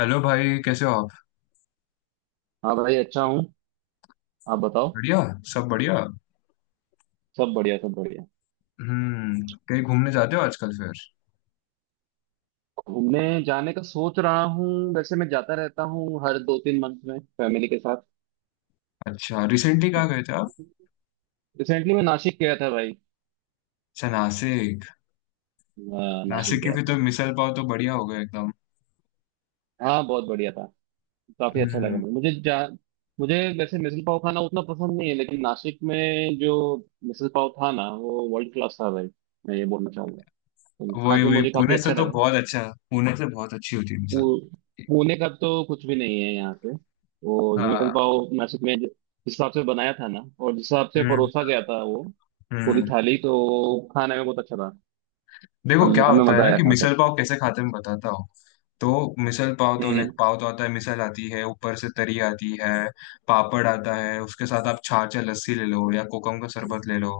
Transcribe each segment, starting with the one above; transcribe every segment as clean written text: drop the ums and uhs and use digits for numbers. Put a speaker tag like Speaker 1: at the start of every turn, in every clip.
Speaker 1: Hello भाई, कैसे हो आप।
Speaker 2: हाँ भाई, अच्छा हूँ। आप बताओ।
Speaker 1: बढ़िया। सब बढ़िया।
Speaker 2: सब बढ़िया, सब बढ़िया।
Speaker 1: कहीं घूमने जाते हो आजकल फिर।
Speaker 2: घूमने जाने का सोच रहा हूँ। वैसे मैं जाता रहता हूँ हर दो तीन मंथ में फैमिली के साथ।
Speaker 1: अच्छा, रिसेंटली कहाँ गए थे आप।
Speaker 2: रिसेंटली मैं नासिक गया था भाई।
Speaker 1: अच्छा, नासिक।
Speaker 2: हाँ, नासिक
Speaker 1: नासिक की
Speaker 2: गया
Speaker 1: भी तो
Speaker 2: था।
Speaker 1: मिसल पाव तो बढ़िया हो गया एकदम।
Speaker 2: हाँ, बहुत बढ़िया था। काफी अच्छा लगा
Speaker 1: हम्म।
Speaker 2: मुझे मुझे जा मुझे वैसे मिसल पाव खाना उतना पसंद नहीं है, लेकिन नासिक में जो मिसल पाव था ना, वो वर्ल्ड क्लास था भाई। मैं ये बोलना चाहूंगा। तो खा
Speaker 1: वही
Speaker 2: के
Speaker 1: वही,
Speaker 2: मुझे काफी
Speaker 1: पुणे से
Speaker 2: अच्छा
Speaker 1: तो
Speaker 2: लगा।
Speaker 1: बहुत अच्छा। पुणे से बहुत अच्छी होती है मिसल।
Speaker 2: पू- पुणे का तो कुछ भी नहीं है यहाँ पे। वो विकल
Speaker 1: हाँ।
Speaker 2: पाव नासिक में जिस हिसाब से बनाया था ना, और जिस हिसाब से
Speaker 1: हम्म,
Speaker 2: परोसा गया था, वो पूरी
Speaker 1: हम्म।
Speaker 2: थाली तो खाने में बहुत अच्छा था।
Speaker 1: देखो,
Speaker 2: हमने
Speaker 1: क्या
Speaker 2: हमें
Speaker 1: होता है
Speaker 2: मजा
Speaker 1: ना
Speaker 2: आया
Speaker 1: कि
Speaker 2: था
Speaker 1: मिसल
Speaker 2: करके।
Speaker 1: पाव कैसे खाते हैं, मैं बताता हूँ। तो मिसल पाव तो, लाइक,
Speaker 2: हम्म।
Speaker 1: पाव तो आता है, मिसल आती है, ऊपर से तरी आती है। पापड़ आता है उसके साथ। आप छाछ या लस्सी ले लो, या कोकम का शरबत ले लो।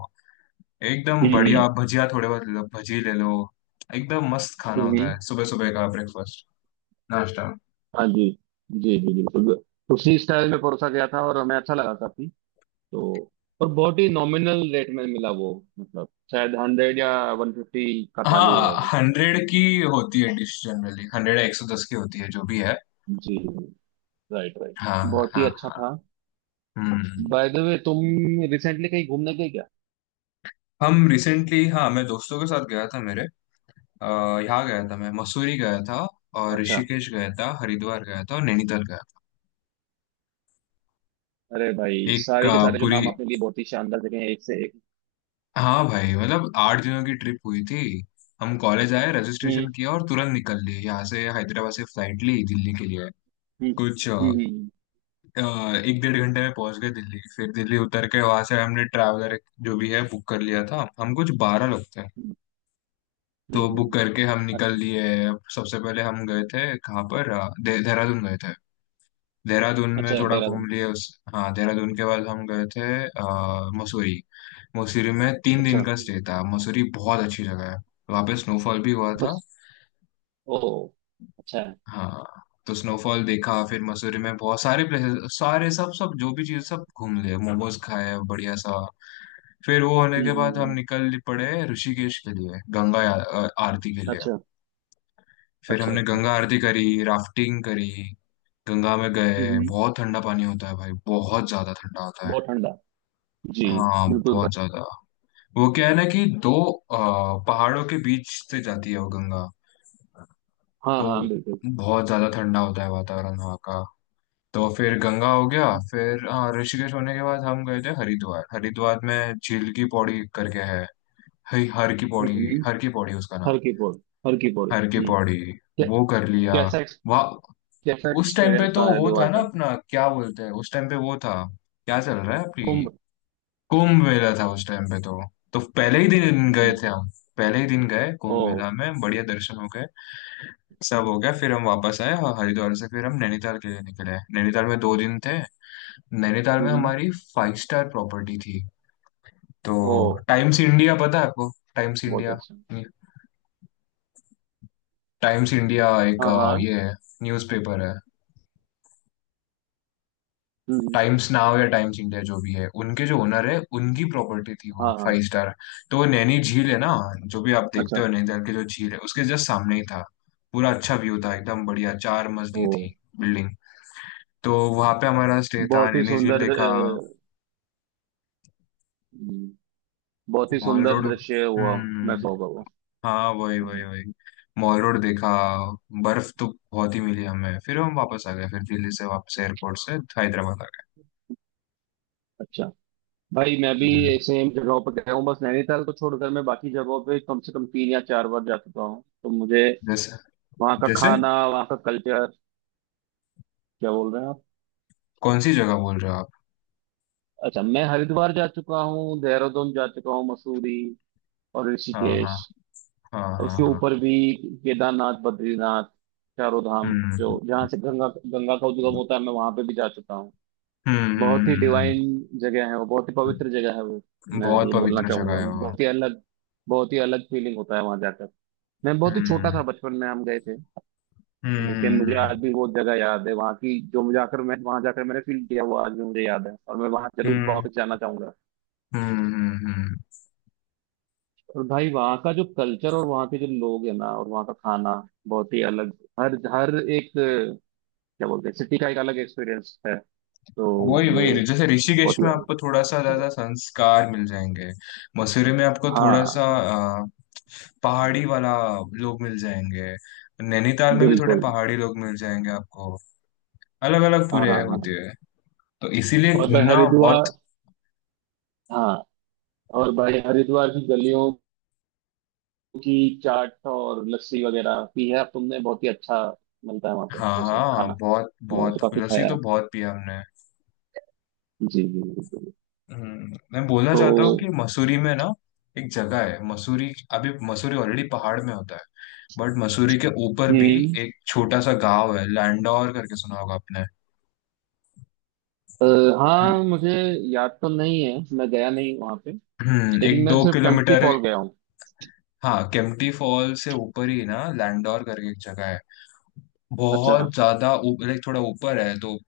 Speaker 1: एकदम बढ़िया।
Speaker 2: हम्म।
Speaker 1: आप भजिया थोड़े बहुत ले लो, भजी ले लो। एकदम मस्त खाना
Speaker 2: हम्म।
Speaker 1: होता
Speaker 2: हम्म।
Speaker 1: है, सुबह सुबह का ब्रेकफास्ट। नाश्ता।
Speaker 2: हाँ जी। जी जी, बिल्कुल। उसी स्टाइल में परोसा गया था और हमें अच्छा लगा काफी। तो और बहुत ही नॉमिनल रेट में मिला वो। मतलब शायद 100 या 150 का थाली होगा
Speaker 1: हाँ,
Speaker 2: वो।
Speaker 1: 100 की होती है डिश, जनरली 100 या 110 की होती है, जो भी है।
Speaker 2: जी। Right right.
Speaker 1: हाँ,
Speaker 2: बहुत ही
Speaker 1: हाँ,
Speaker 2: अच्छा
Speaker 1: हाँ।
Speaker 2: था।
Speaker 1: हम्म।
Speaker 2: बाय द वे, तुम रिसेंटली कहीं घूमने गए क्या?
Speaker 1: हम रिसेंटली, हाँ, मैं दोस्तों के साथ गया था, मेरे अ, यहाँ गया था, मैं मसूरी गया था, और
Speaker 2: अच्छा।
Speaker 1: ऋषिकेश गया था, हरिद्वार गया था, और नैनीताल गया
Speaker 2: अरे
Speaker 1: था,
Speaker 2: भाई,
Speaker 1: एक
Speaker 2: सारे के सारे जो
Speaker 1: पूरी।
Speaker 2: नाम आपने लिए बहुत ही शानदार जगह है, एक से एक।
Speaker 1: हाँ भाई, मतलब 8 दिनों की ट्रिप हुई थी। हम कॉलेज आए, रजिस्ट्रेशन
Speaker 2: हम्म।
Speaker 1: किया और तुरंत निकल लिए यहाँ से, हैदराबाद से फ्लाइट ली दिल्ली के लिए।
Speaker 2: हम्म।
Speaker 1: कुछ
Speaker 2: हम्म। हम्म।
Speaker 1: अ, एक डेढ़ घंटे में पहुंच गए दिल्ली, फिर दिल्ली उतर के वहां से हमने ट्रैवलर जो भी है बुक कर लिया था, हम कुछ 12 लोग थे।
Speaker 2: हम्म।
Speaker 1: तो
Speaker 2: हम्म।
Speaker 1: बुक
Speaker 2: हम्म।
Speaker 1: करके हम निकल
Speaker 2: अच्छा।
Speaker 1: लिए। सबसे पहले हम गए थे कहाँ पर, देहरादून गए थे। देहरादून में
Speaker 2: अच्छा,
Speaker 1: थोड़ा घूम
Speaker 2: देहरादून।
Speaker 1: लिए उस। हाँ, देहरादून के बाद हम गए थे मसूरी। मसूरी में 3 दिन
Speaker 2: अच्छा।
Speaker 1: का स्टे था, मसूरी बहुत अच्छी जगह है। वहाँ पे स्नोफॉल भी हुआ था।
Speaker 2: बस। ओ। अच्छा है।
Speaker 1: हाँ। तो स्नोफॉल देखा, फिर मसूरी में बहुत सारे प्लेसेस, सारे सब सब जो भी चीज़ सब घूम लिए, मोमोज खाए, बढ़िया सा। फिर वो होने
Speaker 2: हम्म।
Speaker 1: के बाद हम निकल पड़े ऋषिकेश के लिए, गंगा आरती के लिए।
Speaker 2: अच्छा
Speaker 1: फिर
Speaker 2: अच्छा
Speaker 1: हमने
Speaker 2: अच्छा
Speaker 1: गंगा आरती करी। राफ्टिंग करी। गंगा में
Speaker 2: हम्म।
Speaker 1: गए,
Speaker 2: हम्म।
Speaker 1: बहुत ठंडा पानी होता है भाई, बहुत ज्यादा ठंडा होता है।
Speaker 2: बहुत ठंडा। जी,
Speaker 1: हाँ,
Speaker 2: बिल्कुल
Speaker 1: बहुत
Speaker 2: भाई।
Speaker 1: ज्यादा। वो क्या है ना, कि दो पहाड़ों के बीच से जाती है वो गंगा।
Speaker 2: हाँ
Speaker 1: तो
Speaker 2: हाँ, बिल्कुल।
Speaker 1: बहुत ज्यादा ठंडा होता है वातावरण वहाँ का। तो फिर गंगा हो गया।
Speaker 2: हम्म।
Speaker 1: फिर, हाँ, ऋषिकेश होने के बाद हम गए थे हरिद्वार। हरिद्वार में झील की पौड़ी करके है, हई, हर की पौड़ी।
Speaker 2: हम्म।
Speaker 1: हर की पौड़ी उसका नाम।
Speaker 2: हर की पौड़ी। हर की पौड़ी।
Speaker 1: हर की
Speaker 2: हम्म।
Speaker 1: पौड़ी।
Speaker 2: क्या-
Speaker 1: वो कर लिया
Speaker 2: कैसा।
Speaker 1: वहाँ।
Speaker 2: कैसा
Speaker 1: उस टाइम पे
Speaker 2: एक्सपीरियंस था
Speaker 1: तो वो
Speaker 2: हरिद्वार
Speaker 1: था ना,
Speaker 2: का?
Speaker 1: अपना क्या बोलते हैं, उस टाइम पे वो था, क्या चल रहा है अभी।
Speaker 2: कुंभ।
Speaker 1: कुंभ मेला था उस टाइम पे, तो पहले ही दिन गए
Speaker 2: हम्म।
Speaker 1: थे हम। पहले ही दिन गए कुंभ
Speaker 2: ओ।
Speaker 1: मेला में, बढ़िया दर्शन हो गए। सब हो गया, फिर हम वापस आए और हरिद्वार से फिर हम नैनीताल के लिए निकले। नैनीताल में 2 दिन थे। नैनीताल में
Speaker 2: हम्म।
Speaker 1: हमारी फाइव स्टार प्रॉपर्टी थी। तो,
Speaker 2: ओ।
Speaker 1: टाइम्स इंडिया पता है आपको, टाइम्स
Speaker 2: बहुत
Speaker 1: इंडिया?
Speaker 2: अच्छा।
Speaker 1: टाइम्स इंडिया एक
Speaker 2: हाँ हाँ।
Speaker 1: ये है, न्यूज़पेपर है।
Speaker 2: हम्म। हम्म।
Speaker 1: टाइम्स नाउ या टाइम्स इंडिया जो भी है, उनके जो ओनर है उनकी प्रॉपर्टी थी, वो
Speaker 2: हाँ हाँ।
Speaker 1: Five star. तो वो नैनी झील है ना, जो भी आप देखते
Speaker 2: अच्छा।
Speaker 1: हो नैनीताल के, जो झील है उसके जस्ट सामने ही था। पूरा अच्छा व्यू था, एकदम बढ़िया, चार
Speaker 2: ओ।
Speaker 1: मजली थी बिल्डिंग। तो वहां पे हमारा स्टे था,
Speaker 2: बहुत ही
Speaker 1: नैनी झील
Speaker 2: सुंदर।
Speaker 1: देखा।
Speaker 2: हम्म। बहुत ही
Speaker 1: मॉल
Speaker 2: सुंदर
Speaker 1: रोड।
Speaker 2: दृश्य हुआ। मैं
Speaker 1: हम्म।
Speaker 2: तो कहूँगा वो।
Speaker 1: हाँ, वही वही
Speaker 2: हम्म।
Speaker 1: वही। मॉल रोड देखा। बर्फ तो बहुत ही मिली हमें, फिर हम वापस आ गए फिर दिल्ली से वापस एयरपोर्ट से, हैदराबाद आ गए।
Speaker 2: अच्छा। भाई, मैं भी
Speaker 1: हम्म।
Speaker 2: सेम जगहों पर गया हूँ, बस नैनीताल को छोड़कर। मैं बाकी जगहों पे कम से कम तीन या चार बार जा चुका हूँ। तो मुझे
Speaker 1: जैसे
Speaker 2: वहाँ का
Speaker 1: जैसे
Speaker 2: खाना, वहाँ का कल्चर। क्या बोल रहे हैं आप?
Speaker 1: कौन सी जगह बोल रहे हो आप।
Speaker 2: अच्छा, मैं हरिद्वार जा चुका हूँ, देहरादून जा चुका हूँ, मसूरी और
Speaker 1: हाँ, हाँ,
Speaker 2: ऋषिकेश।
Speaker 1: हाँ, हाँ,
Speaker 2: उसके
Speaker 1: हाँ।
Speaker 2: ऊपर भी केदारनाथ, बद्रीनाथ, चारों धाम। जो
Speaker 1: हम्म
Speaker 2: जहाँ से गंगा गंगा का उद्गम होता है, मैं वहां पे भी जा चुका हूँ।
Speaker 1: हम्म, हम्म,
Speaker 2: बहुत ही डिवाइन जगह है वो, बहुत ही पवित्र
Speaker 1: हम्म।
Speaker 2: जगह है वो। मैं
Speaker 1: बहुत
Speaker 2: ये बोलना
Speaker 1: पवित्र जगह
Speaker 2: चाहूंगा,
Speaker 1: है वो।
Speaker 2: बहुत ही अलग, बहुत ही अलग फीलिंग होता है वहां जाकर। मैं बहुत ही छोटा
Speaker 1: हम्म,
Speaker 2: था बचपन में, हम गए थे। लेकिन
Speaker 1: हम्म,
Speaker 2: मुझे आज
Speaker 1: हम्म,
Speaker 2: भी वो जगह याद है, वहाँ की जो मुझे आकर मैं वहां जाकर मैंने फील किया, वो आज भी मुझे याद है, और मैं वहां जरूर
Speaker 1: हम्म,
Speaker 2: वापस जाना चाहूंगा।
Speaker 1: हम्म, हम्म।
Speaker 2: और भाई, वहाँ का जो कल्चर और वहाँ के जो लोग हैं ना, और वहाँ का खाना, बहुत ही अलग। हर हर एक क्या बोलते हैं, सिटी का एक अलग एक्सपीरियंस है। तो
Speaker 1: वही
Speaker 2: वो
Speaker 1: वही। जैसे ऋषिकेश
Speaker 2: बहुत ही।
Speaker 1: में आपको थोड़ा सा ज्यादा संस्कार मिल जाएंगे। मसूरी में आपको थोड़ा सा
Speaker 2: हाँ,
Speaker 1: अ, पहाड़ी वाला लोग मिल जाएंगे। नैनीताल में भी थोड़े
Speaker 2: बिल्कुल।
Speaker 1: पहाड़ी लोग मिल जाएंगे आपको। अलग अलग
Speaker 2: हाँ हाँ
Speaker 1: पूरे होते
Speaker 2: हाँ।
Speaker 1: हैं। तो इसीलिए
Speaker 2: और भाई
Speaker 1: घूमना बहुत।
Speaker 2: हरिद्वार। हाँ। और भाई, हरिद्वार की गलियों की चाट और लस्सी वगैरह पी है अब तुमने? बहुत ही अच्छा मिलता है वहाँ पे
Speaker 1: हाँ
Speaker 2: वो सब
Speaker 1: हाँ,
Speaker 2: खाना।
Speaker 1: बहुत
Speaker 2: मैंने तो
Speaker 1: बहुत
Speaker 2: काफी
Speaker 1: लस्सी
Speaker 2: खाया
Speaker 1: तो
Speaker 2: है।
Speaker 1: बहुत पी हमने।
Speaker 2: जी जी, बिल्कुल।
Speaker 1: मैं बोलना चाहता हूँ कि
Speaker 2: तो
Speaker 1: मसूरी में ना, एक जगह है मसूरी। अभी मसूरी ऑलरेडी पहाड़ में होता है, बट मसूरी के ऊपर भी
Speaker 2: हम्म।
Speaker 1: एक छोटा सा गांव है लैंडौर करके, सुना होगा आपने।
Speaker 2: अ, हाँ, मुझे याद तो नहीं है, मैं गया नहीं वहाँ पे।
Speaker 1: हम्म,
Speaker 2: लेकिन
Speaker 1: एक
Speaker 2: मैं
Speaker 1: दो
Speaker 2: सिर्फ टेम्पटी
Speaker 1: किलोमीटर।
Speaker 2: फॉल गया हूँ।
Speaker 1: हाँ, केम्प्टी फॉल से ऊपर ही ना लैंडौर करके एक जगह है।
Speaker 2: अच्छा।
Speaker 1: बहुत ज्यादा लाइक, थोड़ा ऊपर है तो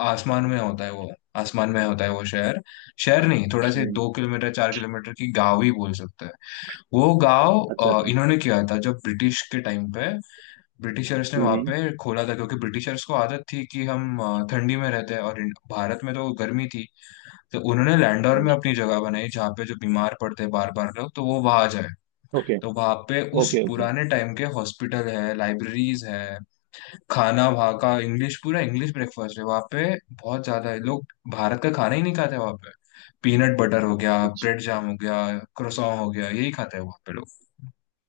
Speaker 1: आसमान में होता है वो। आसमान में होता है वो शहर। शहर नहीं, थोड़ा से
Speaker 2: हम्म।
Speaker 1: 2 किलोमीटर 4 किलोमीटर की गांव ही बोल सकते हैं। वो गांव,
Speaker 2: अच्छा अच्छा।
Speaker 1: इन्होंने किया था जब ब्रिटिश के टाइम पे। ब्रिटिशर्स ने वहां
Speaker 2: हम्म।
Speaker 1: पे खोला था, क्योंकि ब्रिटिशर्स को आदत थी कि हम ठंडी में रहते हैं, और भारत में तो गर्मी थी। तो उन्होंने लैंडौर
Speaker 2: हम्म।
Speaker 1: में अपनी जगह बनाई जहाँ पे जो बीमार पड़ते हैं बार बार लोग, तो वो वहां जाए।
Speaker 2: ओके।
Speaker 1: तो वहां पे उस
Speaker 2: ओके ओके।
Speaker 1: पुराने टाइम के हॉस्पिटल है, लाइब्रेरीज है। खाना वहाँ का इंग्लिश, पूरा इंग्लिश ब्रेकफास्ट है वहाँ पे। बहुत ज्यादा है लोग। भारत का खाना ही नहीं खाते वहाँ पे। पीनट बटर हो गया,
Speaker 2: अच्छा।
Speaker 1: ब्रेड जाम हो गया, क्रोसॉन हो गया, यही खाते हैं वहाँ पे लोग।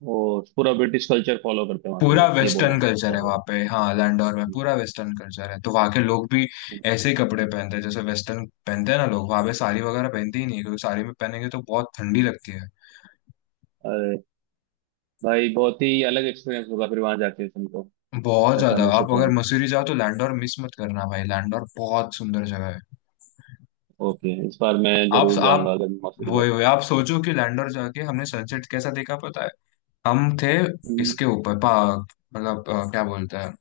Speaker 2: वो पूरा ब्रिटिश कल्चर फॉलो करते हैं वहाँ पे
Speaker 1: पूरा
Speaker 2: लोग, ये बोलना
Speaker 1: वेस्टर्न कल्चर
Speaker 2: चाह
Speaker 1: है
Speaker 2: रहे
Speaker 1: वहाँ
Speaker 2: हो?
Speaker 1: पे, हाँ, लैंडोर में पूरा वेस्टर्न कल्चर है, तो वहाँ के लोग भी ऐसे ही कपड़े पहनते हैं जैसे वेस्टर्न पहनते हैं ना लोग, वहाँ पे साड़ी वगैरह पहनते ही नहीं है, क्योंकि साड़ी में पहनेंगे तो बहुत ठंडी लगती है।
Speaker 2: अरे भाई, बहुत ही अलग एक्सपीरियंस होगा फिर वहां जाके तुमको।
Speaker 1: बहुत
Speaker 2: ऐसा
Speaker 1: ज्यादा।
Speaker 2: मैं
Speaker 1: आप
Speaker 2: सोच रहा
Speaker 1: अगर
Speaker 2: हूँ।
Speaker 1: मसूरी जाओ तो लैंडोर मिस मत करना भाई, लैंडोर बहुत सुंदर जगह है।
Speaker 2: ओके, इस बार मैं
Speaker 1: आप
Speaker 2: जरूर
Speaker 1: आप
Speaker 2: जाऊंगा अगर मैं मसूरी जाता हूँ।
Speaker 1: आप सोचो कि लैंडोर जाके हमने सनसेट कैसा देखा, पता है। हम थे
Speaker 2: हम्म।
Speaker 1: इसके ऊपर पा मतलब, क्या बोलते हैं,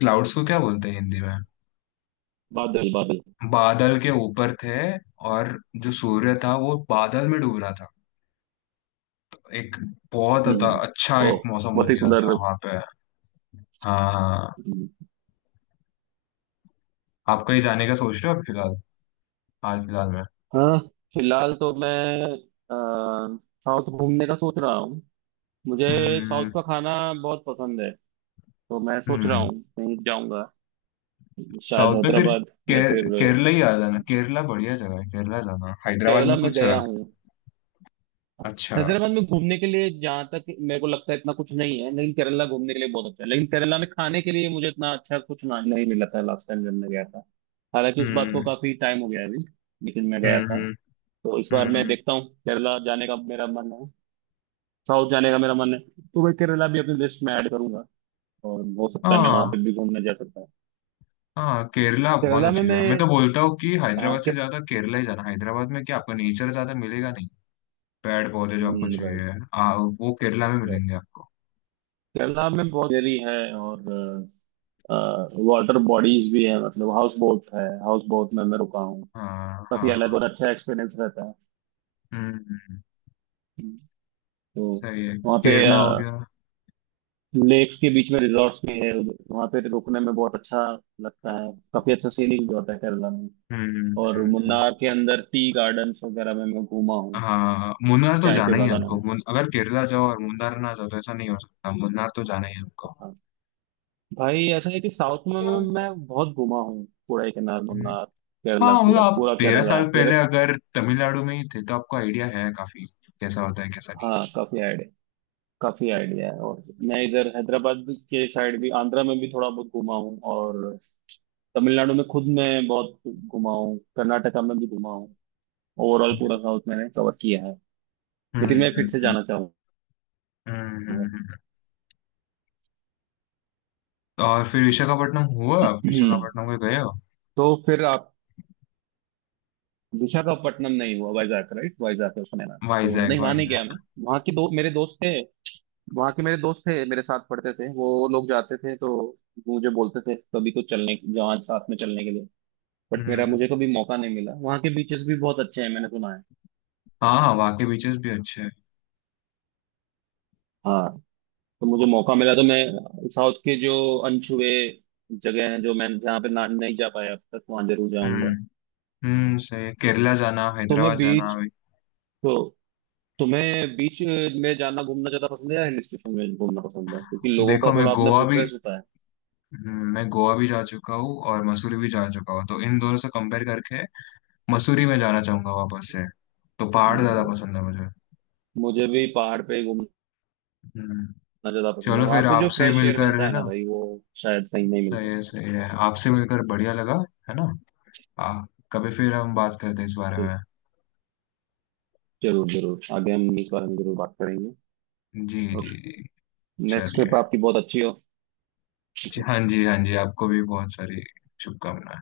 Speaker 1: क्लाउड्स को क्या बोलते हैं हिंदी में?
Speaker 2: बादल, बादल।
Speaker 1: बादल के ऊपर थे। और जो सूर्य था वो बादल में डूब रहा था। एक बहुत
Speaker 2: हम्म।
Speaker 1: अच्छा
Speaker 2: ओ।
Speaker 1: एक मौसम
Speaker 2: बहुत
Speaker 1: बन
Speaker 2: ही
Speaker 1: गया
Speaker 2: सुंदर।
Speaker 1: था वहां पे। हाँ हाँ।
Speaker 2: हम्म।
Speaker 1: आप कहीं जाने का सोच रहे हो अभी फिलहाल? हाल फिलहाल में?
Speaker 2: हाँ। फिलहाल तो मैं अ, साउथ घूमने का सोच रहा हूँ। मुझे साउथ
Speaker 1: हम्म,
Speaker 2: का खाना बहुत पसंद है। तो मैं सोच रहा
Speaker 1: हम्म।
Speaker 2: हूँ कहीं जाऊंगा, शायद
Speaker 1: साउथ में फिर,
Speaker 2: हैदराबाद या फिर।
Speaker 1: केरला ही आ जाना, केरला बढ़िया जगह है, केरला जाना, हैदराबाद
Speaker 2: केरला
Speaker 1: में
Speaker 2: में
Speaker 1: कुछ
Speaker 2: गया
Speaker 1: रख।
Speaker 2: हूँ।
Speaker 1: अच्छा।
Speaker 2: हैदराबाद में घूमने के लिए जहाँ तक मेरे को लगता है इतना कुछ नहीं है, लेकिन केरला घूमने के लिए बहुत अच्छा है। लेकिन केरला में खाने के लिए मुझे इतना अच्छा कुछ नहीं मिला था लास्ट टाइम जब मैं गया था। हालांकि उस बात को
Speaker 1: हम्म,
Speaker 2: काफी टाइम हो गया है अभी। लेकिन मैं गया
Speaker 1: हम्म,
Speaker 2: था।
Speaker 1: हम्म,
Speaker 2: तो इस बार मैं
Speaker 1: हम्म।
Speaker 2: देखता हूँ, केरला जाने का मेरा मन है, साउथ जाने का मेरा मन है। तो मैं केरला भी अपनी लिस्ट में ऐड करूंगा, और हो सकता है मैं वहां
Speaker 1: हाँ
Speaker 2: पे भी घूमने जा सकता हूँ।
Speaker 1: हाँ, केरला बहुत
Speaker 2: केरला में
Speaker 1: अच्छी जगह है। मैं
Speaker 2: मैं।
Speaker 1: तो बोलता हूँ कि हैदराबाद
Speaker 2: हाँ, के,
Speaker 1: से ज्यादा केरला ही जाना, हैदराबाद में क्या आपको नेचर ज्यादा मिलेगा? नहीं। पेड़ पौधे जो आपको
Speaker 2: राइट
Speaker 1: चाहिए, वो केरला में
Speaker 2: राइट।
Speaker 1: मिलेंगे आपको।
Speaker 2: केरला में बहुत देरी है, और वाटर बॉडीज भी है। मतलब हाउस बोट है, हाउस बोट में मैं रुका हूँ।
Speaker 1: हाँ
Speaker 2: काफी अलग
Speaker 1: हाँ।
Speaker 2: और अच्छा एक्सपीरियंस रहता है।
Speaker 1: हम्म, हम्म।
Speaker 2: हम्म। तो
Speaker 1: सही है,
Speaker 2: वहाँ पे
Speaker 1: केरला हो गया।
Speaker 2: लेक्स के बीच में रिजॉर्ट्स भी है, वहाँ पे रुकने में बहुत अच्छा लगता है। काफी अच्छा सीनिक भी होता है केरला में।
Speaker 1: हम्म,
Speaker 2: और मुन्नार के अंदर टी गार्डन्स वगैरह में मैं घूमा हूँ।
Speaker 1: हाँ, मुन्नार तो
Speaker 2: चाय के
Speaker 1: जाना ही है
Speaker 2: बागानों
Speaker 1: आपको,
Speaker 2: में।
Speaker 1: अगर केरला जाओ और मुन्नार ना जाओ तो ऐसा नहीं हो सकता, मुन्नार तो जाना ही है आपको।
Speaker 2: हाँ। भाई, ऐसा है कि साउथ में मैं बहुत घूमा हूँ। कोडाईकनाल,
Speaker 1: हम्म।
Speaker 2: मुन्नार,
Speaker 1: हाँ,
Speaker 2: केरला,
Speaker 1: मतलब
Speaker 2: पूरा
Speaker 1: आप
Speaker 2: पूरा
Speaker 1: तेरह
Speaker 2: केरला
Speaker 1: साल
Speaker 2: फिर।
Speaker 1: पहले अगर तमिलनाडु में ही थे तो आपको आइडिया है काफी, कैसा होता है कैसा नहीं।
Speaker 2: हाँ, काफी आइडिया, काफी आइडिया है। और मैं इधर हैदराबाद के साइड भी, आंध्रा में भी थोड़ा बहुत घूमा हूँ। और तमिलनाडु में खुद मैं बहुत घुमा हूँ, कर्नाटका में भी घुमा हूँ। ओवरऑल पूरा
Speaker 1: हम्म,
Speaker 2: साउथ मैंने कवर किया है।
Speaker 1: हम्म,
Speaker 2: लेकिन मैं फिर से जाना चाहूंगा।
Speaker 1: हम्म, हम्म, हम्म। और फिर विशाखापट्टनम हुआ, आप
Speaker 2: हम्म।
Speaker 1: विशाखापट्टनम को गए हो?
Speaker 2: तो फिर आप। विशाखापट्टनम नहीं हुआ। वाइजैक राइट, वाइजैक है उसका नाम तो?
Speaker 1: वाइजैक,
Speaker 2: नहीं, वहां नहीं गया मैं।
Speaker 1: वाइजैक।
Speaker 2: वहाँ के दो मेरे दोस्त थे, वहाँ के मेरे दोस्त थे, मेरे साथ पढ़ते थे। वो लोग जाते थे, तो मुझे बोलते थे कभी तो चलने जहाँ, साथ में चलने के लिए। बट मेरा
Speaker 1: हम्म।
Speaker 2: मुझे कभी मौका नहीं मिला। वहाँ के बीचेस भी बहुत अच्छे हैं मैंने सुना है।
Speaker 1: हाँ हाँ, वहाँ के बीचेस भी अच्छे हैं।
Speaker 2: हाँ। तो मुझे मौका मिला तो मैं साउथ के जो अनछुए जगह हैं, जो मैं जहाँ पे ना नहीं जा पाया अब तक, वहाँ जरूर
Speaker 1: हम्म,
Speaker 2: जाऊंगा।
Speaker 1: हम्म। सही है। केरला जाना,
Speaker 2: तुम्हें
Speaker 1: हैदराबाद जाना
Speaker 2: बीच।
Speaker 1: अभी।
Speaker 2: तो तुम्हें बीच में जाना घूमना ज्यादा पसंद है या हिल स्टेशन में घूमना पसंद है? क्योंकि लोगों का
Speaker 1: देखो, मैं
Speaker 2: थोड़ा अपना
Speaker 1: गोवा भी,
Speaker 2: प्रेफरेंस होता है।
Speaker 1: मैं गोवा भी जा चुका हूँ और मसूरी भी जा चुका हूँ, तो इन दोनों से कंपेयर करके, मसूरी में जाना चाहूंगा वापस से। तो पहाड़ ज्यादा
Speaker 2: हम्म।
Speaker 1: पसंद है मुझे।
Speaker 2: मुझे भी पहाड़ पे घूमना
Speaker 1: हम्म।
Speaker 2: ज्यादा पसंद है।
Speaker 1: चलो,
Speaker 2: वहां
Speaker 1: फिर
Speaker 2: पे जो
Speaker 1: आपसे
Speaker 2: फ्रेश एयर
Speaker 1: मिलकर,
Speaker 2: मिलता
Speaker 1: है
Speaker 2: है
Speaker 1: ना।
Speaker 2: ना भाई, वो शायद कहीं नहीं
Speaker 1: सही
Speaker 2: मिलता।
Speaker 1: है, सही है, आपसे मिलकर बढ़िया लगा। है ना। आ, कभी फिर हम बात करते हैं इस बारे
Speaker 2: तो
Speaker 1: में।
Speaker 2: जरूर जरूर आगे हम इस बारे में जरूर बात करेंगे।
Speaker 1: जी
Speaker 2: और
Speaker 1: जी जी।
Speaker 2: नेक्स्ट
Speaker 1: चलिए।
Speaker 2: ट्रिप आपकी बहुत अच्छी हो।
Speaker 1: जी हाँ, जी हाँ जी, आपको भी बहुत सारी शुभकामनाएं।